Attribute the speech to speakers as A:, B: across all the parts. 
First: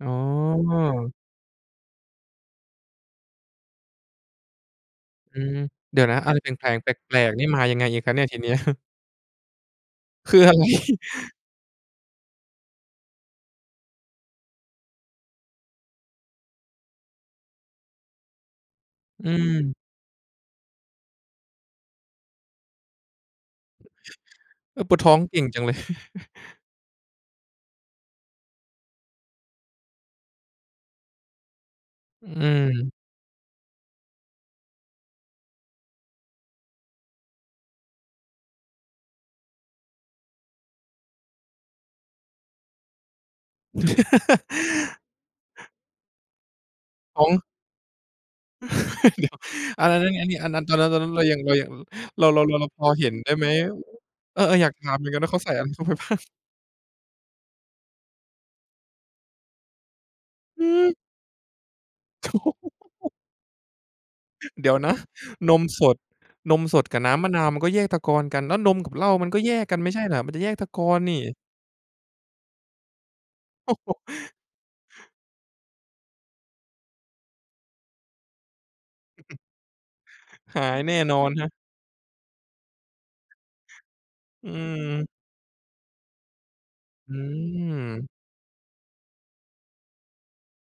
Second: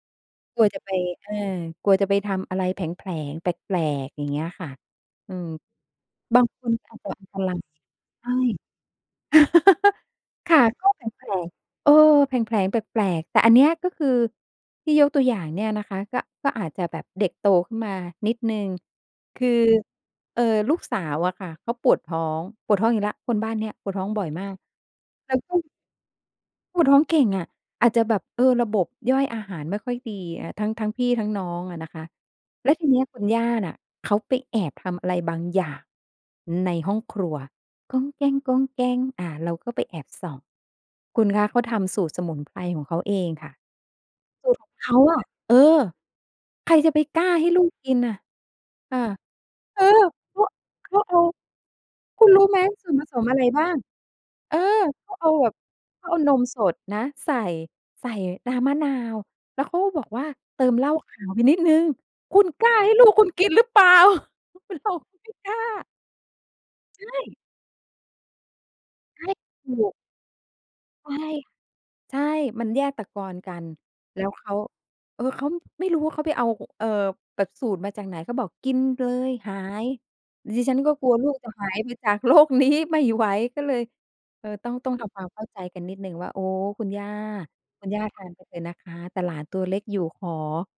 A: อ๋อ
B: กลัวจะไป อา กลัวจะไปทำอะไรแผลง ๆ แปลก ๆ อย่างเงี้ยค่ะ อื
A: อื
B: ม
A: ม เดี๋ยวนะ อะไร
B: บา
A: แ
B: งค
A: ผล
B: น
A: ง ๆ แป
B: อาจจะปล
A: ล
B: ด
A: ก
B: พ
A: ๆ นี่
B: ลั
A: ม
B: ง
A: ายังไงอีกครับเน
B: ใ
A: ี
B: ช
A: ่ย
B: ่
A: ทีเนี้ย? คือ
B: ค
A: อะ
B: ่ะ
A: ไร?
B: ก็แผลง ๆ เออ แผลงๆ แปลก ๆ แต่อันเนี้ยก็คือ ที่ยกตัวอย่างเนี่ยนะคะ ก็ ก็อาจจะแบบเด็กโตขึ้นมานิดหนึ่ง
A: อื
B: คือ
A: ม
B: เอ่อ ลูกสาวอะค่ะ เขาปวดท้อง ปวดท้องอีกแล้ว คนบ้านเนี้ยปวดท้องบ่อยมาก
A: เออ ปวดท้อง
B: แล้
A: เก
B: ว
A: ่ง
B: ก็
A: จังเลย
B: ปวดท้องเก่งอะ อาจจะแบบ เออ ระบบย่อยอาหารไม่ค่อยดีอะ ทั้ง ทั้งพี่ทั้งน้องอะนะคะ
A: อ
B: แล้วที
A: ืม
B: เนี้ยคุณย่าน่ะเขาไปแอบทำอะไรบางอย่างในห้องครัว อา เราก็ไปแอบส่อง คุณคะเขาทำสูตรสมุนไพรของเขาเองค่ะ สูตรของเขาอะ เออ ใครจะไปก
A: อ๋
B: ล้
A: อ
B: า
A: ง
B: ให้ลูกกินอะ ค่ะ
A: เดี๋ยว
B: เอ
A: อ้
B: อ
A: าว แล้วนี่อันนี้
B: ก็
A: อันนั้น ตอนนั้
B: ก
A: น ตอ
B: ็
A: นนั้
B: เ
A: น
B: อ
A: เ
B: า
A: รายัง เรายัง อ เ
B: ค
A: ร
B: ุ
A: า
B: ณ
A: เร
B: รู
A: า
B: ้
A: เร
B: ไ
A: า
B: หม
A: เราพ
B: ส
A: อ
B: ่วน
A: เ
B: ผ
A: ห็น
B: สม
A: ได้
B: อะไ
A: ไ
B: ร
A: หม
B: บ้าง
A: เออ
B: เออ
A: ๆ อยากถามเหม
B: เ
A: ื
B: ข
A: อน
B: า
A: กัน
B: เอ
A: ว่า
B: า
A: เขา
B: แ
A: ใ
B: บ
A: ส่
B: บ
A: อะไรเข้าไป
B: เข
A: บ้
B: าเ
A: า
B: อา
A: ง?
B: นมสดนะใส่ ใส่น้ำมะนาว แล้วเขาก็บอกว่า "เติมเหล้
A: หือ
B: าขาวไปนิดหนึ่ง"
A: โธ
B: ค
A: ่
B: ุณกล้าให้ลูกคุณกินหรือเปล่า?
A: เดี๋ยว
B: เร
A: น
B: า
A: ะ
B: ก็ไม่ก
A: น
B: ล้
A: มส
B: า
A: ด นมสดกั
B: ใ
A: บ
B: ช
A: น้ำมะ
B: ่
A: นาว มันก็แยกตะกอนกัน แล้วนมกับเหล้า
B: ใช
A: มั
B: ่
A: นก็แยก
B: ถ
A: ก
B: ู
A: ันไม่
B: ก
A: ใช่เหรอ? มันจะแยกตะกอน
B: ใช
A: น
B: ่
A: ี่
B: ค่ะ ใช่ มันแยกตะกอนกัน
A: โอ้โฮ
B: แล้วเขา เออ เขา ไม่รู้ว่าเขาไปเอา ห เอ่อ แบบสูตรมาจากไหน เขาบอก "กินเล
A: อือ
B: ย
A: ฮึ
B: หาย"
A: ห
B: ดิ
A: า
B: ฉัน
A: ย
B: ก
A: แ
B: ็
A: น่
B: กลั
A: น
B: ว
A: อ
B: ลู
A: น
B: ก
A: ครั
B: จะ
A: บ
B: หายไปจาก โลกนี้ ไม่ไหว ก็เลย เอ
A: อื
B: อ ต้อง ต้องท
A: ม
B: ำความเข้าใจกันนิดหนึ่งว่า "โอ้ คุณย่า
A: อ
B: คุณย่า
A: ืม
B: ทานไปเลยนะคะ แต่หลานตัวเล็กอยู่ ขอ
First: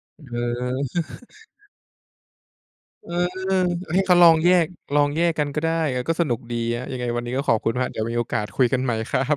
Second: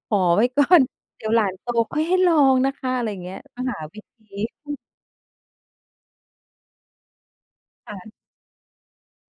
B: ขอ
A: เอ
B: ไว้ ก่อน
A: อ
B: เดี๋ยวหลานโตค่อยให้ลองนะคะ" อะไ
A: เ
B: ร
A: ออ
B: อย่างเงี้ย ก็หา
A: ใ
B: ว
A: ห
B: ิ
A: ้เข
B: ธ
A: า
B: ี
A: ลองแย
B: อ
A: ก
B: ือ
A: ลองแยกกันก็ได้ เออ ก็สนุกดีครับ ยังไงวันนี้ก็ขอบคุณครับ
B: ค่
A: เดี๋ยว
B: ะ
A: มีโอกาสคุยกันใหม่ ครับ